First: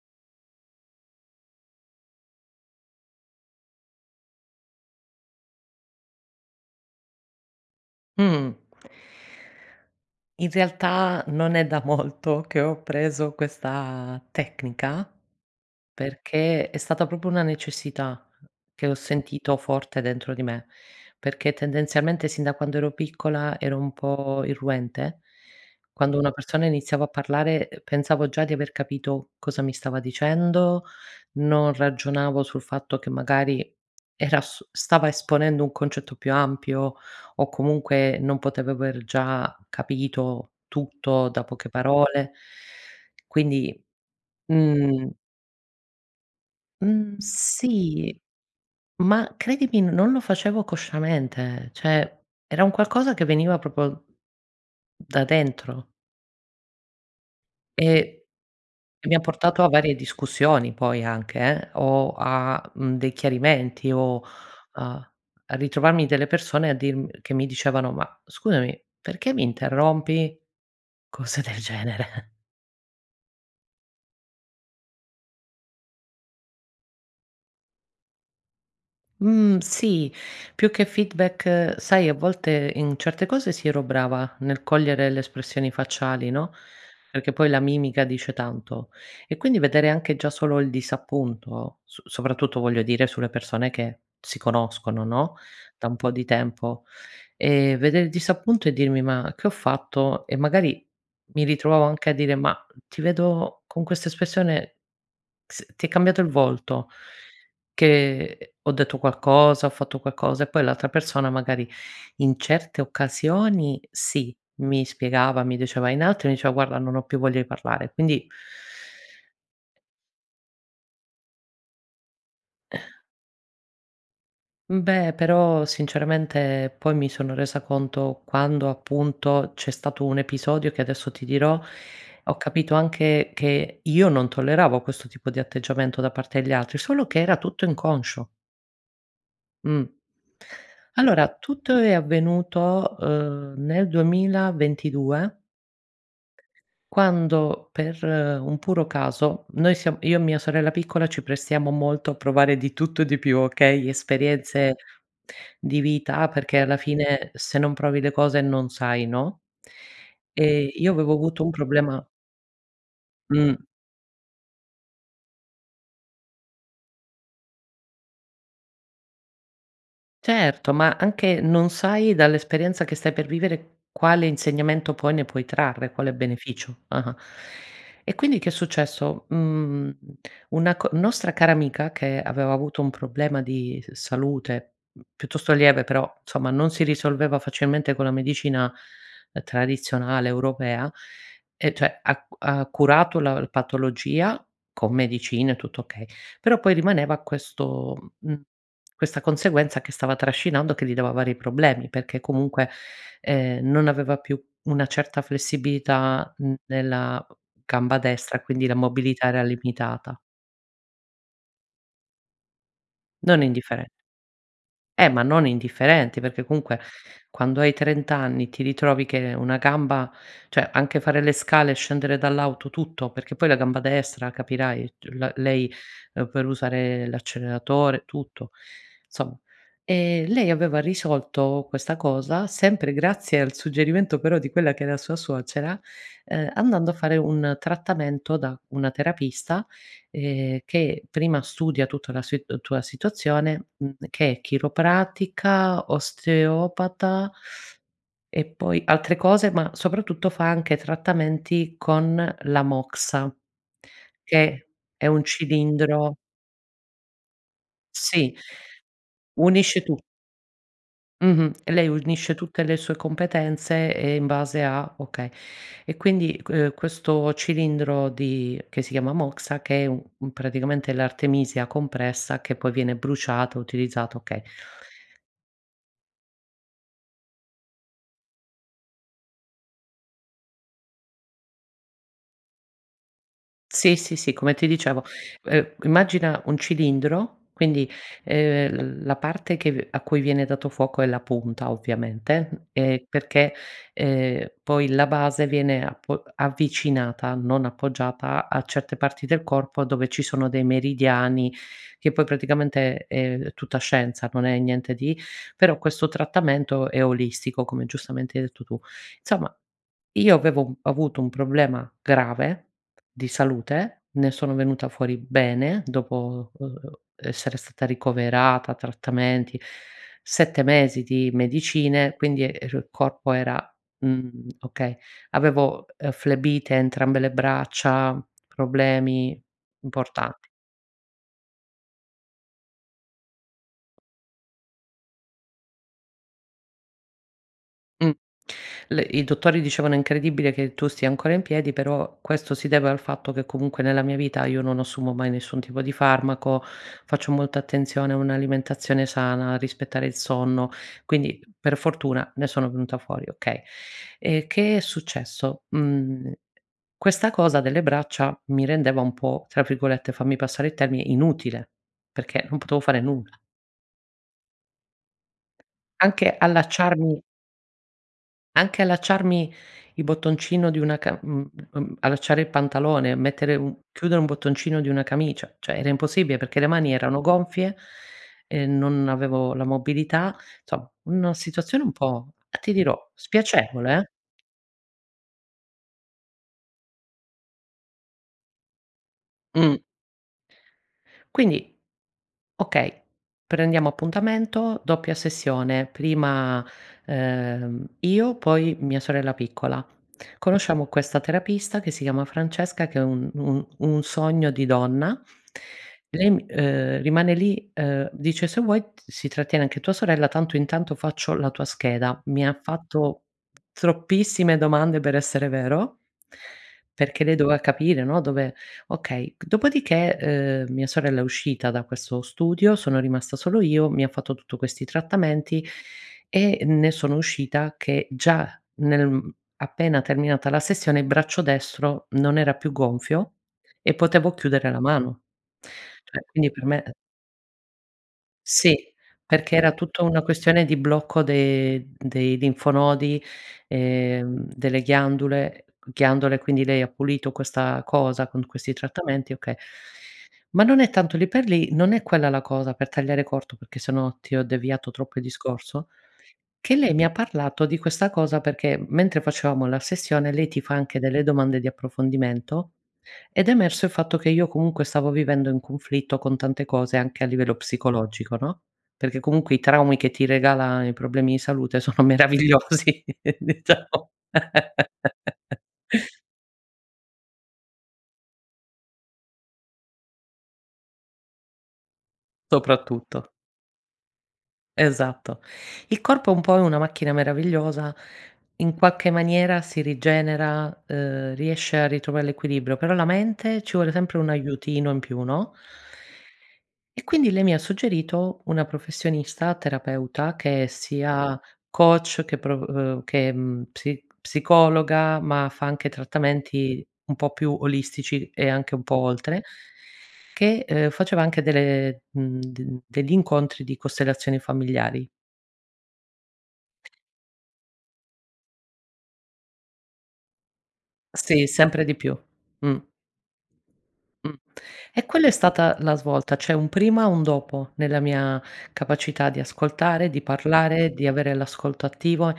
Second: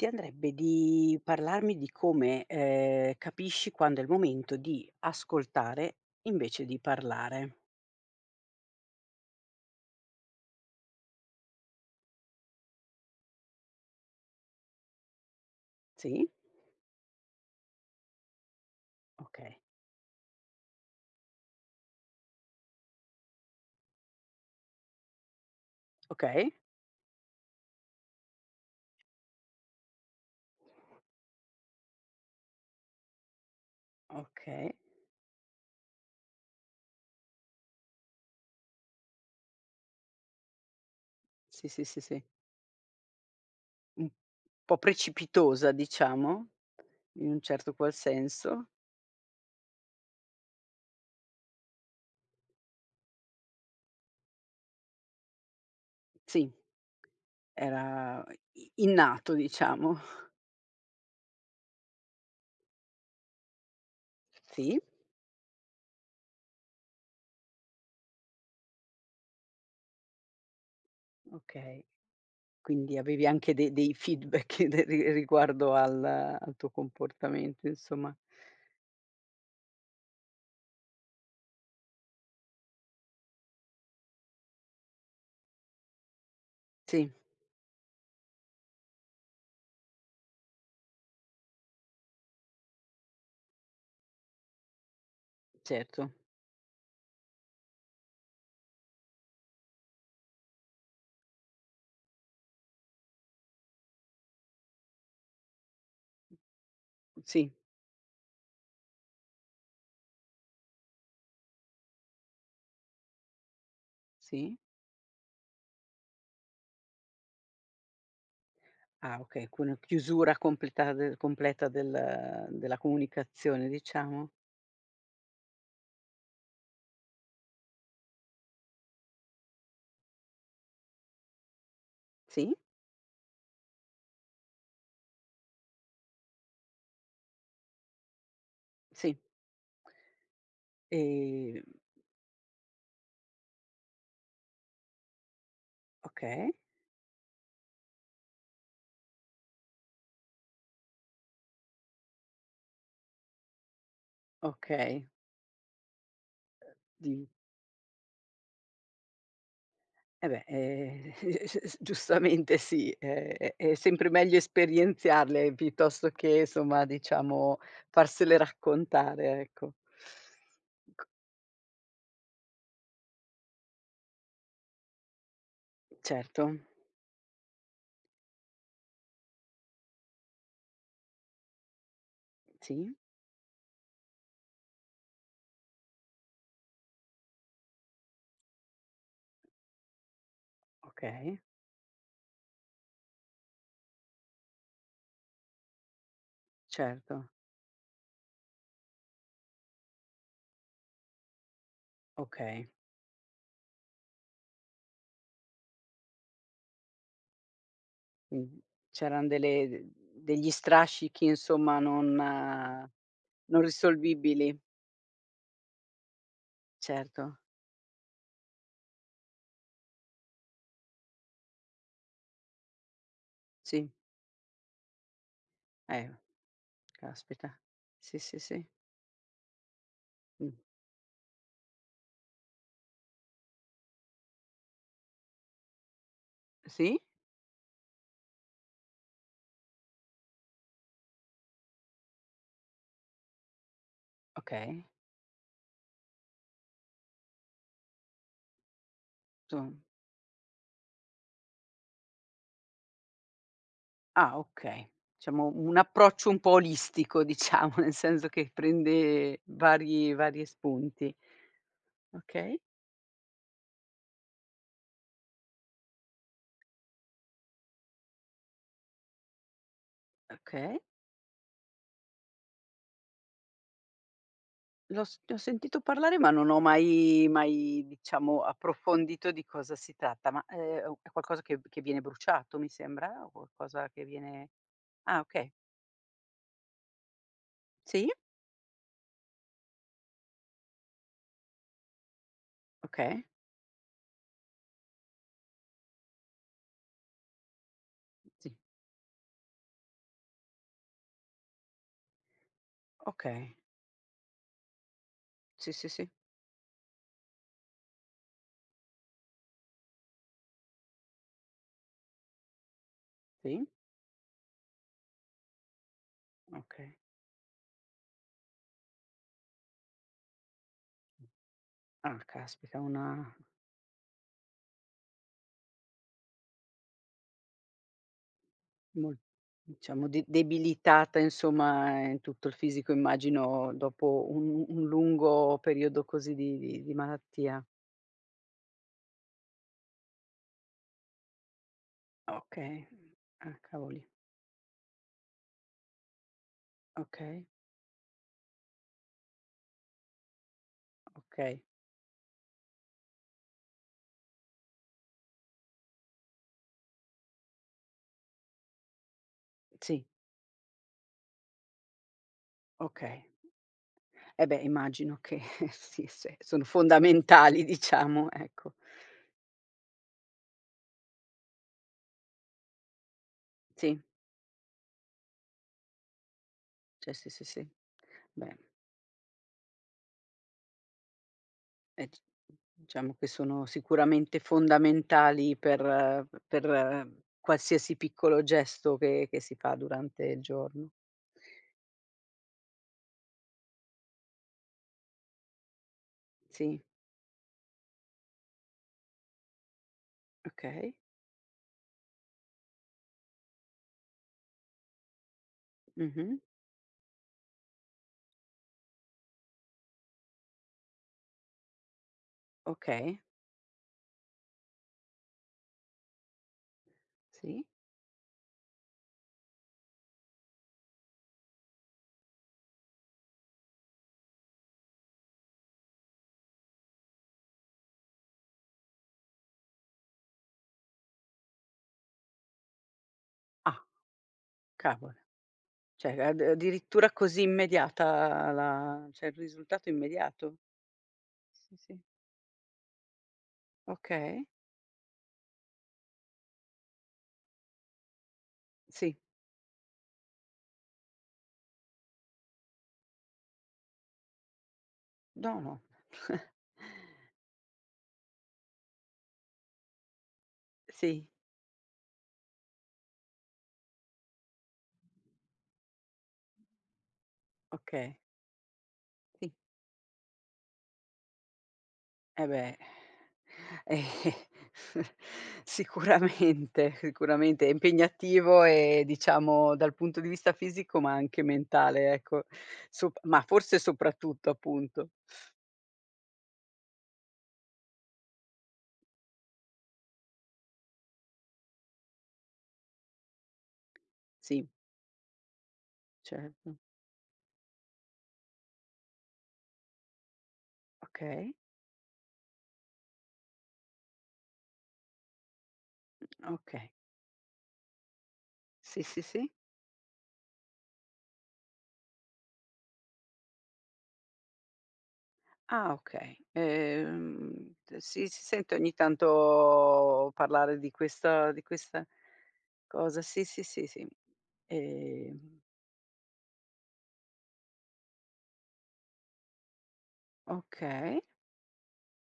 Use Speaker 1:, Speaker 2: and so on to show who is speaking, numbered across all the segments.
Speaker 1: Ti andrebbe di parlarmi di come, ehm, capisci quando è il momento di ascoltare invece di parlare?
Speaker 2: Mh. In realtà, non è da molto che ho appreso questa tecnica
Speaker 1: Sì?
Speaker 2: perché è stata proprio una necessità, che ho
Speaker 1: Okay.
Speaker 2: sentito forte dentro di me; perché tendenzialmente, sin da quando ero piccola ero un po' irruente. Quando una
Speaker 1: Okay.
Speaker 2: persona iniziava a parlare, uhm, pensavo già di aver capito cosa mi stava dicendo, non ragionavo sul fatto che magari era su
Speaker 1: Okay.
Speaker 2: stava esponendo un concetto più ampio o comunque non potev aver già capito tutto da
Speaker 1: Sì,
Speaker 2: poche
Speaker 1: sì, sì, sì.
Speaker 2: parole quindi,
Speaker 1: Mh. Po'
Speaker 2: mhmm
Speaker 1: precipitosa diciamo,
Speaker 2: Mh,
Speaker 1: in un certo qual
Speaker 2: sì
Speaker 1: senso.
Speaker 2: ma credimi, non lo facevo consciamente cioè era un qualcosa che veniva proprio da dentro.
Speaker 1: Sì.
Speaker 2: E
Speaker 1: Era i i
Speaker 2: e mi ha
Speaker 1: innato,
Speaker 2: portato a
Speaker 1: diciamo.
Speaker 2: varie discussioni poi anche eh, o, a, mhmm, dei chiarimenti o,
Speaker 1: Sì.
Speaker 2: a a ritrovarmi delle persone a dirm che mi dicevano: "Ma scusami, perché mi interrompi?" Cose del
Speaker 1: Okay,
Speaker 2: genere.
Speaker 1: quindi avevi anche de dei feedback de ri riguardo al al tuo comportamento insomma.
Speaker 2: Mhmm, sì più che feedback sai a volte, in certe cose si, ero brava, nel cogliere le espressioni facciali no,
Speaker 1: Sì.
Speaker 2: perché poi la mimica dice tanto; e quindi vedere anche già solo il disappunto, so soprattutto voglio dire sulle persone che si conoscono no, da un po'
Speaker 1: Certo.
Speaker 2: di tempo ehm, vedere il disappunto e dirmi: "Ma che ho fatto?" E magari mi ritrovavo anche a dire: "Ma ti vedo, con questa espressione s ti è cambiato il volto,
Speaker 1: Sì.
Speaker 2: che ho detto qualcosa, ho fatto qualcosa?" E poi l'altra persona magari in certe occasioni sì,
Speaker 1: Sì.
Speaker 2: mi spiegava, mi diceva in altri mi diceva: "Guarda non ho più voglia di parlare". Quindi
Speaker 1: Ah okay, con una chiusura completa d completa del della comunicazione diciamo.
Speaker 2: Beh però, sinceramente poi mi sono resa conto, quando appunto c'è stato un episodio che adesso ti dirò, ho
Speaker 1: Sì.
Speaker 2: capito anche che io non tolleravo questo tipo di atteggiamento da parte degli altri, solo che era tutto inconscio.
Speaker 1: Sì.
Speaker 2: Mh. Allora,
Speaker 1: Ehm
Speaker 2: tutto è avvenuto, uhm, nel 2022
Speaker 1: Okay.
Speaker 2: quando per un puro caso, noi siam io e mia sorella piccola ci prestiamo molto a provare di tutto e di più okay, esperienze
Speaker 1: Okay.
Speaker 2: di vita perché alla
Speaker 1: Di
Speaker 2: fine, se non provi le cose non sai no,
Speaker 1: E beh,
Speaker 2: ehm, io avevo
Speaker 1: ehm,
Speaker 2: avuto un
Speaker 1: s s
Speaker 2: problema
Speaker 1: giustamente sì, è
Speaker 2: Mh.
Speaker 1: è sempre meglio esperienzarle piuttosto che, insomma diciamo, farsele raccontare ecco.
Speaker 2: Certo, ma
Speaker 1: [unintelligible]
Speaker 2: anche non sai dall'esperienza che stai per vivere quale insegnamento poi ne puoi trarre, quale
Speaker 1: Certo.
Speaker 2: beneficio. Ah-ah, e quindi che è successo, mhmm, una co nostra cara amica, che aveva avuto un
Speaker 1: Sì.
Speaker 2: problema di s salute, mh, piuttosto lieve però, insomma non si risolveva facilmente con la medicina tradizionale europea
Speaker 1: Okay.
Speaker 2: e cioè ha ha curato la patologia con medicine tutto okay, però poi rimaneva
Speaker 1: Certo.
Speaker 2: questo, mhmm, questa conseguenza che stava trascinando, che gli dava vari problemi perché comunque,
Speaker 1: Okay.
Speaker 2: ehm, non aveva più una certa flessibilità n nella g gamba destra
Speaker 1: Mhmm,
Speaker 2: quindi la mobilità
Speaker 1: c'eran
Speaker 2: era
Speaker 1: delle de
Speaker 2: limitata.
Speaker 1: degli strascichi insomma non non
Speaker 2: Non indifferent
Speaker 1: risolvibili.
Speaker 2: Eh, ma non indifferenti, perché comunque,
Speaker 1: Certo.
Speaker 2: quando hai 30 anni, ti ritrovi che una gamba cioè anche fare le scale, scendere dall'auto tutto, perché poi la gamba
Speaker 1: Sì.
Speaker 2: destra capirai c la lei
Speaker 1: Eh,
Speaker 2: per usare
Speaker 1: caspita!
Speaker 2: l'acceleratore
Speaker 1: Sì, sì,
Speaker 2: tutto.
Speaker 1: sì.
Speaker 2: Somm ehm, lei
Speaker 1: Mh.
Speaker 2: aveva risolto questa cosa, sempre grazie al suggerimento però di quella che era sua suocera, uhm, andando a
Speaker 1: Sì?
Speaker 2: fare un trattamento da una terapista, ehm, che prima studia tutta la sit tua situazione, mhmm, che è
Speaker 1: Okay.
Speaker 2: chiropratica, osteopata e poi altre cose ma
Speaker 1: [unintelligible]
Speaker 2: soprattutto fa anche trattamenti con la moxa,
Speaker 1: Ah
Speaker 2: che
Speaker 1: okay,
Speaker 2: è un
Speaker 1: diciamo un
Speaker 2: cilindro
Speaker 1: approccio un po' olistico diciamo, nel senso
Speaker 2: Sì,
Speaker 1: che prende
Speaker 2: unisce tut
Speaker 1: vari vari spunti.
Speaker 2: Mh-mh, lei unisce
Speaker 1: Okay.
Speaker 2: tutte le sue competenze, ehm, in base a okay. E quindi, uhm, questo cilindro di che si chiama moxa, che è un
Speaker 1: Okay.
Speaker 2: praticamente l'artemisia compressa che poi viene bruciata, utilizzata, okay.
Speaker 1: L'ho s ne ho sentito parlare ma non ho mai mai diciamo approfondito di cosa si tratta, ma, ehm, è qualcosa che viene bruciato mi sembra, o qualcosa
Speaker 2: Sì,
Speaker 1: che
Speaker 2: sì, sì,
Speaker 1: viene
Speaker 2: come ti dicevo
Speaker 1: ah okay.
Speaker 2: uhm, immagina un cilindro quindi,
Speaker 1: Sì?
Speaker 2: ehm, la parte che a cui viene dato fuoco è la punta ovviamente, ehm,
Speaker 1: Okay.
Speaker 2: perché, ehm, poi la base viene apo avvicinata, non appoggiata
Speaker 1: Sì.
Speaker 2: a certe parti del corpo dove ci sono dei meridiani, che poi praticamente, uhm, è
Speaker 1: Okay.
Speaker 2: tutta scienza non è niente di
Speaker 1: Sì,
Speaker 2: però,
Speaker 1: sì,
Speaker 2: questo
Speaker 1: sì.
Speaker 2: trattamento è olistico, come giustamente hai detto tu. Insomma, io avevo avuto un problema grave, di
Speaker 1: Sì.
Speaker 2: salute ne sono venuta fuori bene, dopo, uhm,
Speaker 1: Okay.
Speaker 2: essere stata ricoverata, trattamenti, 7 mesi di medicine
Speaker 1: Ah
Speaker 2: quindi, ehm,
Speaker 1: caspita,
Speaker 2: il
Speaker 1: una
Speaker 2: corpo era mhmm, okay avevo, ehm, flebite a entrambe le braccia,
Speaker 1: Mol
Speaker 2: problemi
Speaker 1: diciamo de
Speaker 2: importanti.
Speaker 1: debilitata insomma, ehm, in tutto il fisico immagino dopo un un lungo periodo così di di di malattia.
Speaker 2: Mh, le i dottori dicevano incredibile che tu stia ancora in piedi però, questo si
Speaker 1: Okay,
Speaker 2: deve al fatto che
Speaker 1: ah
Speaker 2: comunque, nella
Speaker 1: cavoli.
Speaker 2: mia vita io non assumo mai nessun tipo di farmaco, faccio
Speaker 1: Okay.
Speaker 2: molta attenzione a un'alimentazione sana, rispettare il sonno, quindi
Speaker 1: Okay.
Speaker 2: per fortuna, ne sono venuta fuori okay. Ehm, che è successo, mhmm, questa cosa delle braccia mi rendeva un po', tra
Speaker 1: Sì.
Speaker 2: virgolette fammi passare il termine, "inutile" perché non potevo fare
Speaker 1: Okay.
Speaker 2: nulla.
Speaker 1: Eh beh immagino che sì,
Speaker 2: Anche
Speaker 1: se, sono
Speaker 2: allacciarmi
Speaker 1: fondamentali diciamo ecco.
Speaker 2: anche allacciarmi il bottoncino di una ca mhmm, mhmm, allacciare il pantalone, mettere un
Speaker 1: Sì.
Speaker 2: chiudere un un bottoncino di una camicia; cioè era impossibile, perché le mani
Speaker 1: C'è
Speaker 2: erano
Speaker 1: sì, sì, sì, sì.
Speaker 2: gonfie
Speaker 1: Beh.
Speaker 2: ehm, non avevo la mobilità, somm una situazione un po',
Speaker 1: E c
Speaker 2: uhm, ti dirò,
Speaker 1: diciamo che sono
Speaker 2: spiacevole eh.
Speaker 1: sicuramente fondamentali per per qualsiasi piccolo gesto che che si fa
Speaker 2: Mh.
Speaker 1: durante il giorno.
Speaker 2: Quindi okay, prendiamo appuntamento, doppia sessione, prima,
Speaker 1: Sì.
Speaker 2: ehm, io poi mia sorella piccola. Conosciamo
Speaker 1: Okay.
Speaker 2: questa terapista che si chiama Francesca, che è un un un sogno di donna,
Speaker 1: Mh-mh.
Speaker 2: lei, ehm, rimane lì, uhm, dice: "Se vuoi si trattiene anche tua sorella tanto, intanto faccio la tua scheda". Mi ha
Speaker 1: Okay.
Speaker 2: fatto troppissime domande per essere vero perché, lei doveva
Speaker 1: Sì.
Speaker 2: capire no, dove okay. Dopodiché, uhm, mia sorella è uscita da questo studio, sono rimasta solo io, mi ha fatto tutto questi trattamenti e ne sono uscita che già nel, mhmm, appena terminata la sessione, il braccio destro non era più gonfio
Speaker 1: Ah!
Speaker 2: e potevo chiudere la
Speaker 1: Cavol
Speaker 2: mano.
Speaker 1: cioè
Speaker 2: Cioè
Speaker 1: a
Speaker 2: quindi
Speaker 1: a
Speaker 2: per me, eh
Speaker 1: addirittura così immediata
Speaker 2: Sì,
Speaker 1: la cioè il
Speaker 2: perché era
Speaker 1: risultato è
Speaker 2: tutta una
Speaker 1: immediato?
Speaker 2: questione di blocco
Speaker 1: Sì,
Speaker 2: de
Speaker 1: sì.
Speaker 2: dei linfonodi e,
Speaker 1: Okay.
Speaker 2: uhm, delle ghiandule ghiandole quindi lei ha pulito questa cosa con questi
Speaker 1: Sì.
Speaker 2: trattamenti okay. Ma non è tanto lì per lì, non è quella la cosa per tagliare corto, perché se no, ti ho deviato troppo il
Speaker 1: No, no.
Speaker 2: discorso, che lei mi ha parlato di questa cosa perché mentre facevamo la sessione lei ti fa anche delle
Speaker 1: Sì.
Speaker 2: domande di approfondimento, ed è emerso il fatto che io comunque stavo vivendo in conflitto con tante cose anche a livello
Speaker 1: Okay.
Speaker 2: psicologico, no, perché
Speaker 1: Sì.
Speaker 2: comunque i traumi che ti regala i problemi di salute sono
Speaker 1: Eh beh.
Speaker 2: meravigliosi diciamo.
Speaker 1: Sicuramente, sicuramente è impegnativo e diciamo dal punto di vista fisico, ma anche mentale ecco, so
Speaker 2: Soprattutto.
Speaker 1: ma forse soprattutto appunto.
Speaker 2: Esatto. Il corpo è un po' è una macchina meravigliosa, in qualche maniera si rigenera, uhm, riesce a ritrovare l'equilibrio però la mente, ci vuole sempre un
Speaker 1: Sì.
Speaker 2: aiutino in più no.
Speaker 1: Certo.
Speaker 2: E quindi lei mi ha suggerito una professionista terapeuta che è sia
Speaker 1: Okay.
Speaker 2: coach, che pro uhm, che psi psicologa, ma fa anche trattamenti
Speaker 1: Okay.
Speaker 2: un po' più olistici e anche un po'
Speaker 1: Sì, sì,
Speaker 2: oltre,
Speaker 1: sì.
Speaker 2: che, ehm, faceva anche delle, mhmm, de degli incontri di costellazioni familiari.
Speaker 1: Ah okay, ehm, si si sente ogni tanto, parlare di
Speaker 2: Sì,
Speaker 1: questa di
Speaker 2: sempre di
Speaker 1: questa
Speaker 2: più. Mh.
Speaker 1: cosa. Sì, sì, sì, sì,
Speaker 2: Mh, e quella è
Speaker 1: ehm
Speaker 2: stata la svolta. C'è un prima e un dopo nella mia capacità di ascoltare, di parlare, di
Speaker 1: Okay.
Speaker 2: avere l'ascolto attivo,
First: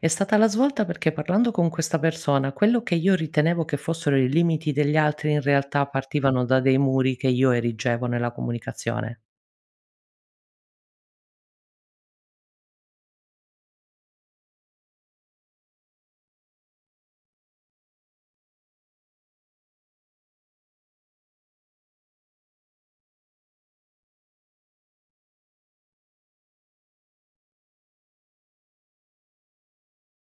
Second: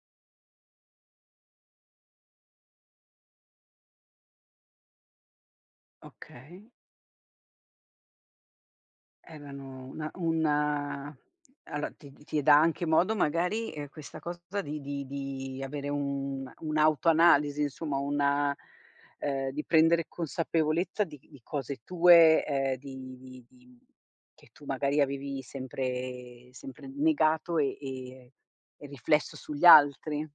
Speaker 2: è stata la svolta perché parlando con questa persona, quello che io ritenevo che fossero i limiti degli altri in realtà partivano da
Speaker 1: Okay.
Speaker 2: dei muri che io erigevo nella comunicazione.
Speaker 1: Erano una una allo ti ti dà anche modo magari, ehm, questa cosa di di di avere una un'autoanalisi insomma una uhm, di prendere consapevolezza di di cose tue, uhm, di di di che tu magari avevi sempre sempre negato e e e riflesso sugli altri?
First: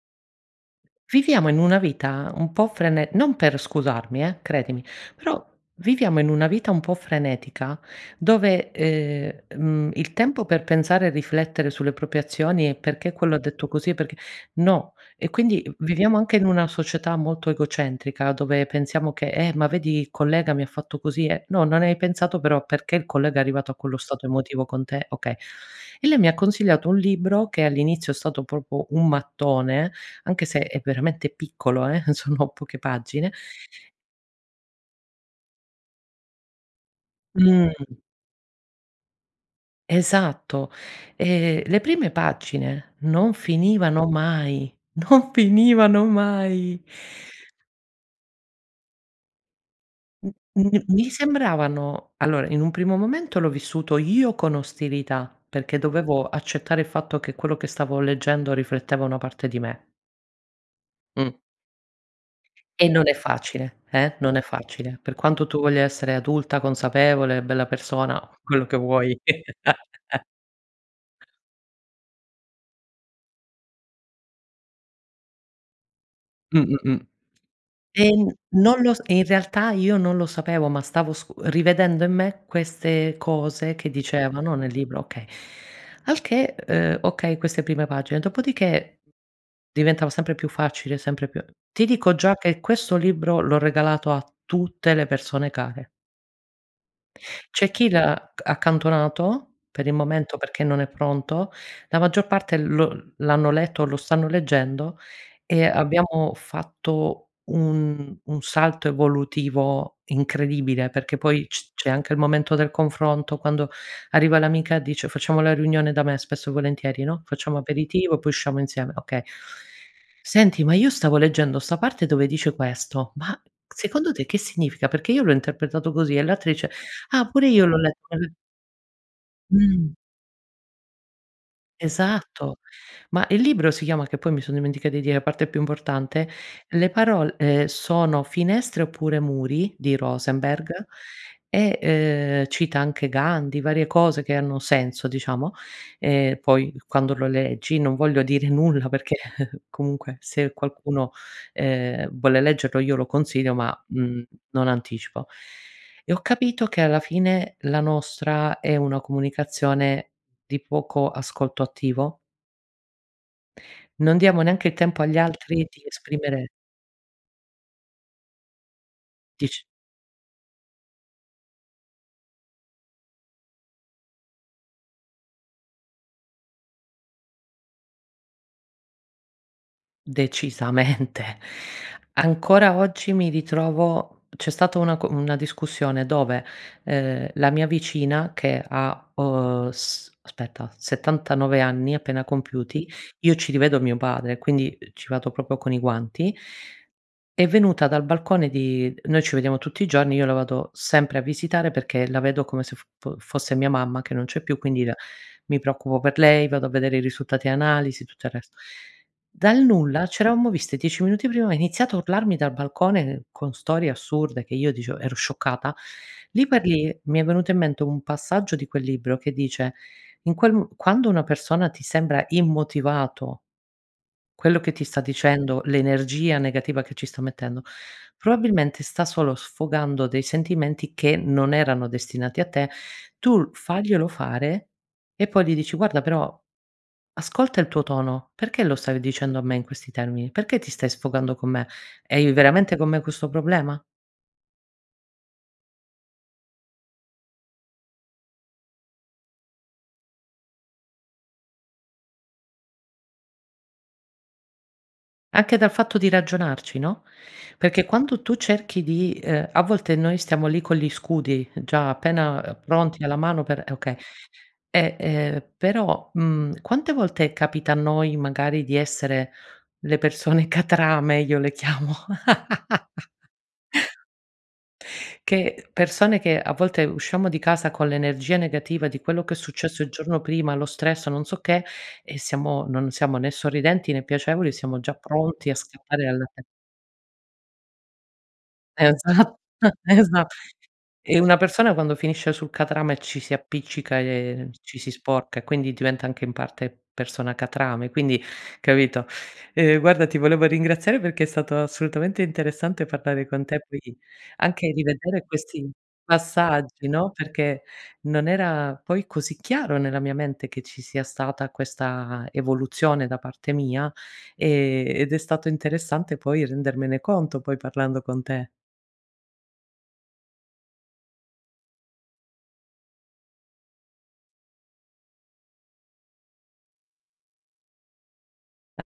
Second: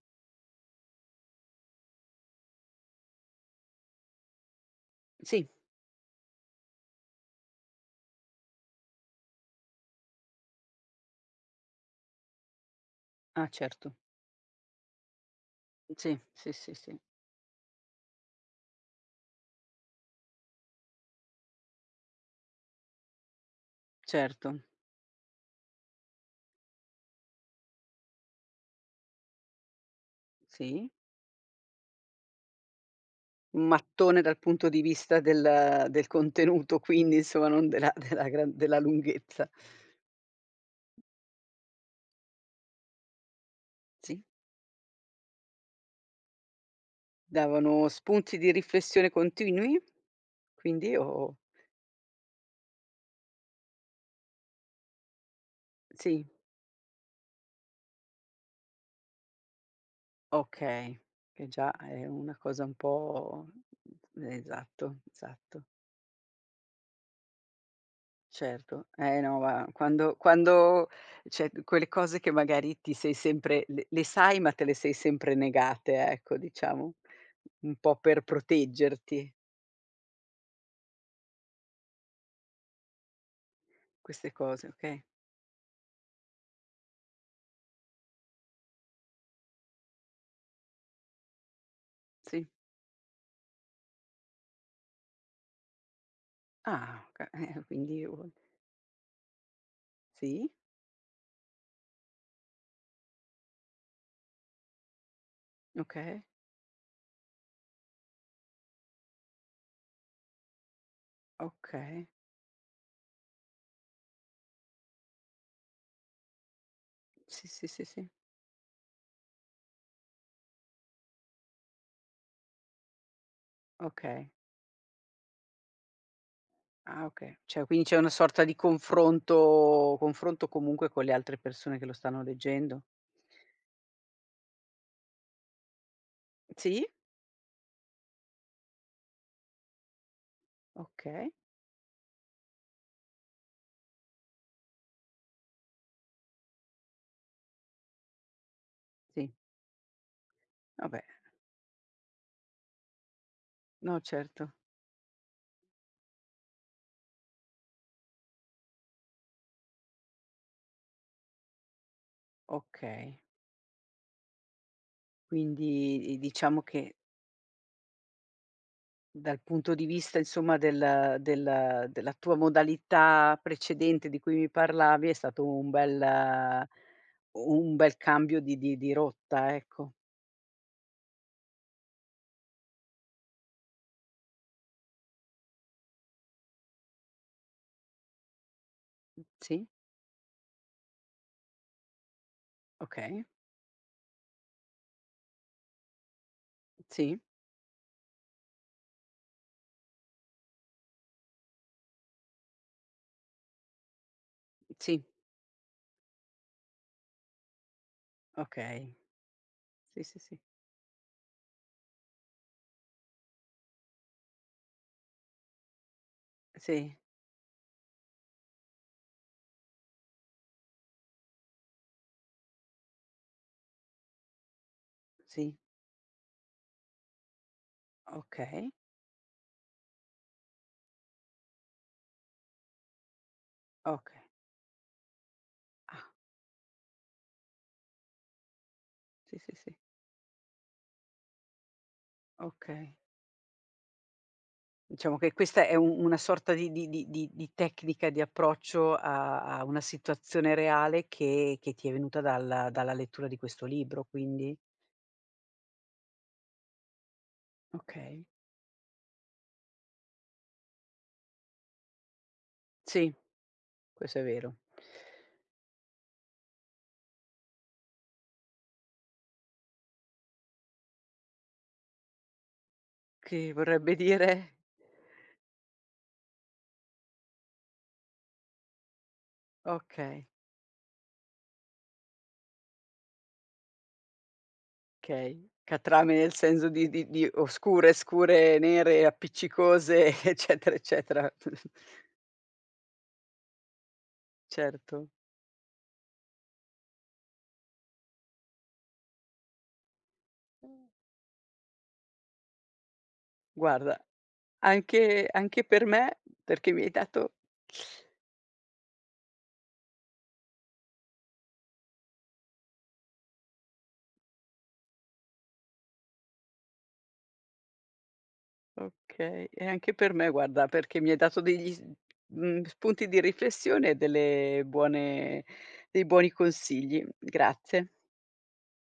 Speaker 2: Viviamo in una vita un po' frene non per scusarmi eh, credimi, però
Speaker 1: Sì.
Speaker 2: viviamo in una vita un po' frenetica dove, ehm, mhmm, il tempo per pensare e riflettere sulle proprie azioni e "Perché quello ha
Speaker 1: Ah,
Speaker 2: detto così?
Speaker 1: certo.
Speaker 2: E perché" no, e quindi, uhm, viviamo
Speaker 1: Sì,
Speaker 2: anche in
Speaker 1: sì,
Speaker 2: una
Speaker 1: sì, sì.
Speaker 2: società molto egocentrica, dove pensiamo che: "Eh, ma vedi i collega mi ha fatto così e" no, non hai pensato però perché il collega è arrivato a quello stato
Speaker 1: Certo.
Speaker 2: emotivo con te, okay, e lei mi ha consigliato un libro che all'inizio è stato proprio un mattone, anche se è
Speaker 1: Sì.
Speaker 2: veramente piccolo eh, sono poche pagine.
Speaker 1: Un mattone dal punto di vista del del contenuto quindi, insomma non della
Speaker 2: Mh.
Speaker 1: della gran della lunghezza.
Speaker 2: Esatto, e le prime pagine non finivano
Speaker 1: Sì.
Speaker 2: mai, non finivano mai!
Speaker 1: Davano spunti di riflessione continui?
Speaker 2: [unintelligible]
Speaker 1: Quindi, o
Speaker 2: mi
Speaker 1: o
Speaker 2: sembravano allora, in un primo momento l'ho vissuto io con ostilità, perché dovevo
Speaker 1: Sì.
Speaker 2: accettare il fatto che quello che stavo leggendo rifletteva una parte di me.
Speaker 1: Okay,
Speaker 2: Mh.
Speaker 1: che già è una cosa un
Speaker 2: E non è
Speaker 1: po'
Speaker 2: facile, eh, non è facile.
Speaker 1: esatto
Speaker 2: Per quanto tu
Speaker 1: esatto.
Speaker 2: voglia essere adulta, consapevole, bella persona, quello che
Speaker 1: Certo. Eh
Speaker 2: vuoi.
Speaker 1: no ma, quando quando cioè, quelle cose che, magari, ti sei sempre le le sai ma te le sei sempre negate, ecco,
Speaker 2: Mh, mh,
Speaker 1: diciamo,
Speaker 2: mh.
Speaker 1: un po' per
Speaker 2: Ehm, n non lo s e in
Speaker 1: proteggerti.
Speaker 2: realtà io non lo sapevo, ma stavo scu rivedendo in me queste cose che
Speaker 1: Queste
Speaker 2: dicevano
Speaker 1: cose,
Speaker 2: nel libro,
Speaker 1: okay.
Speaker 2: okay. Al che, ehm, okay, queste prime pagine, dopodiché diventava sempre più facile, sempre più ti dico già
Speaker 1: Sì.
Speaker 2: che questo libro l'ho regalato a tutte le persone care.
Speaker 1: Ah, oka eh-eh,
Speaker 2: C'è chi
Speaker 1: quindi vuo
Speaker 2: l'ha accantonato, per il momento
Speaker 1: Sì?
Speaker 2: perché non è pronto, la maggior parte lo l'hanno letto, o lo stanno leggendo e
Speaker 1: Oka
Speaker 2: abbiamo fatto un un salto evolutivo incredibile perché poi c c'è
Speaker 1: Okay.
Speaker 2: anche il momento del confronto, quando arriva l'amica dice facciamo la riunione da me, spesso e volentieri, no,
Speaker 1: Sì,
Speaker 2: facciamo
Speaker 1: sì, sì, sì.
Speaker 2: aperitivo, poi usciamo insieme, okay. "Senti, ma io stavo leggendo sta parte dove dice questo, ma secondo te
Speaker 1: Okay.
Speaker 2: che significa? Perché io l'ho interpretato così," e l'altra dice:
Speaker 1: Ah,
Speaker 2: "Ah,
Speaker 1: okay.
Speaker 2: pure
Speaker 1: C'è u
Speaker 2: io l'ho
Speaker 1: quindi c'è
Speaker 2: letto."
Speaker 1: una
Speaker 2: [unintelligible]
Speaker 1: sorta di
Speaker 2: Mh.
Speaker 1: confronto confronto comunque con le altre persone che lo stanno
Speaker 2: Esatto!
Speaker 1: leggendo?
Speaker 2: Ma il libro si chiama, che poi mi son dimenticata di dire a parte più importante,
Speaker 1: Sì?
Speaker 2: "Le parol ehm, sono finestre (oppure muri)" di Rosenberg
Speaker 1: Okay.
Speaker 2: e, ehm, cita anche Gandhi varie cose che hanno senso, diciamo, e poi quando lo leggi, non voglio dire nulla perché
Speaker 1: Sì.
Speaker 2: comunque se
Speaker 1: Va beh.
Speaker 2: qualcuno, ehm, vuole leggerlo io lo consiglio ma,
Speaker 1: No,
Speaker 2: mhmm,
Speaker 1: certo.
Speaker 2: non anticipo. E ho capito che alla fine la nostra è una comunicazione di poco ascolto attivo.
Speaker 1: Okay.
Speaker 2: Non diamo neanche i tempo agli altri di
Speaker 1: Quindi, i
Speaker 2: esprimere
Speaker 1: diciamo che dal
Speaker 2: Dic
Speaker 1: punto di vista insomma del del della tua modalità precedente di cui mi parlavi, è stato un bel u un bel cambio di di di rotta, ecco.
Speaker 2: Decisamente. Ancora oggi mi ritrovo c'è stata una co una discussione dove, ehm, la mia vicina, che ha,
Speaker 1: Sì.
Speaker 2: uhm, s aspetta 79 anni appena compiuti,
Speaker 1: Okay.
Speaker 2: io ci rivedo mio padre e quindi ci vado proprio con i guanti
Speaker 1: Sì.
Speaker 2: è venuta dal balcone di noi ci vediamo tutti i giorni, io la vado sempre a visitare perché la vedo come se f fo fosse mia mamma, che non c'è più, quindi la
Speaker 1: Sì.
Speaker 2: mi preoccupo per lei, vado a vedere i risultati e analisi, tutto il resto.
Speaker 1: Okay.
Speaker 2: Dal
Speaker 1: Sì,
Speaker 2: nulla,
Speaker 1: sì,
Speaker 2: c'
Speaker 1: sì.
Speaker 2: eravamo visti 10 minuti prima, ha iniziato a urlarmi dal balcone con storie assurde, che io dicevo ero scioccata, lì per
Speaker 1: Sì.
Speaker 2: lì mi è venuto in mente un passaggio di quel libro che dice: in quel m quando una persona ti sembra immotivato quello che ti sta
Speaker 1: Sì.
Speaker 2: dicendo, l'energia negativa che ci sta mettendo,
Speaker 1: Okay.
Speaker 2: probabilmente sta solo sfogando dei sentimenti che non erano destinati a te; tu l faglielo
Speaker 1: Oka
Speaker 2: fare, e poi gli dici: "Guarda,
Speaker 1: Ah.
Speaker 2: però, ascolta il tuo tono, perché lo stavi
Speaker 1: Sì,
Speaker 2: dicendo a
Speaker 1: sì,
Speaker 2: me in
Speaker 1: sì.
Speaker 2: questi termini? Perché ti stai sfogando con me? Hai veramente con
Speaker 1: Okay.
Speaker 2: me questo problema?"
Speaker 1: Diciamo, che questa è u una sorta di di di di di tecnica di approccio a a una situazione reale che che ti é venuta dalla dalla lettura di questo libro, quindi?
Speaker 2: Anche dal fatto di ragionarci, no, perché quando
Speaker 1: Okay.
Speaker 2: tu cerchi di ehm, a volte noi stiamo lì con gli scudi già, appena ehm, pronti
Speaker 1: Sì,
Speaker 2: alla mano per e okay.
Speaker 1: questo é vero.
Speaker 2: E, ehm, però, mhmm, quante volte capita a noi, magari, di essere le persone catrame? Io le chiamo
Speaker 1: Che vorrebbe dire?
Speaker 2: che persone che, a volte usciamo di casa con l'energia negativa di quello che è successo il giorno
Speaker 1: Okay.
Speaker 2: prima, lo stress, o non so che e siamo non siamo né sorridenti né piacevoli e siamo già pronti
Speaker 1: Okay,
Speaker 2: a scappare
Speaker 1: catrame
Speaker 2: alla.
Speaker 1: nel
Speaker 2: [unintelligible]
Speaker 1: senso di di di oscure, scure, nere e
Speaker 2: Esatt
Speaker 1: appiccicose
Speaker 2: esa
Speaker 1: eccetera,
Speaker 2: e
Speaker 1: eccetera?
Speaker 2: una persona quando finisce sul catrame ci si appiccica e ci si
Speaker 1: Certo.
Speaker 2: sporca, e quindi diventa anche in parte persona catrame quindi, capito? Ehm, guarda ti volevo ringraziare perché è stato assolutamente interessante parlare con te, poi
Speaker 1: Guarda,
Speaker 2: anche di vedere
Speaker 1: anche anche
Speaker 2: questi
Speaker 1: per me, perché mi
Speaker 2: passaggi,
Speaker 1: hai
Speaker 2: no,
Speaker 1: dato
Speaker 2: perché non era poi così chiaro nella mia mente che ci sia stata questa evoluzione da parte mia, ehm, ed è stato interessante poi rendermene conto, poi parlando con te
Speaker 1: Okay, e anche per me guarda perché mi hai dato degli s mhmm, spunti di riflessione e delle buone dei buoni consigli. Grazie.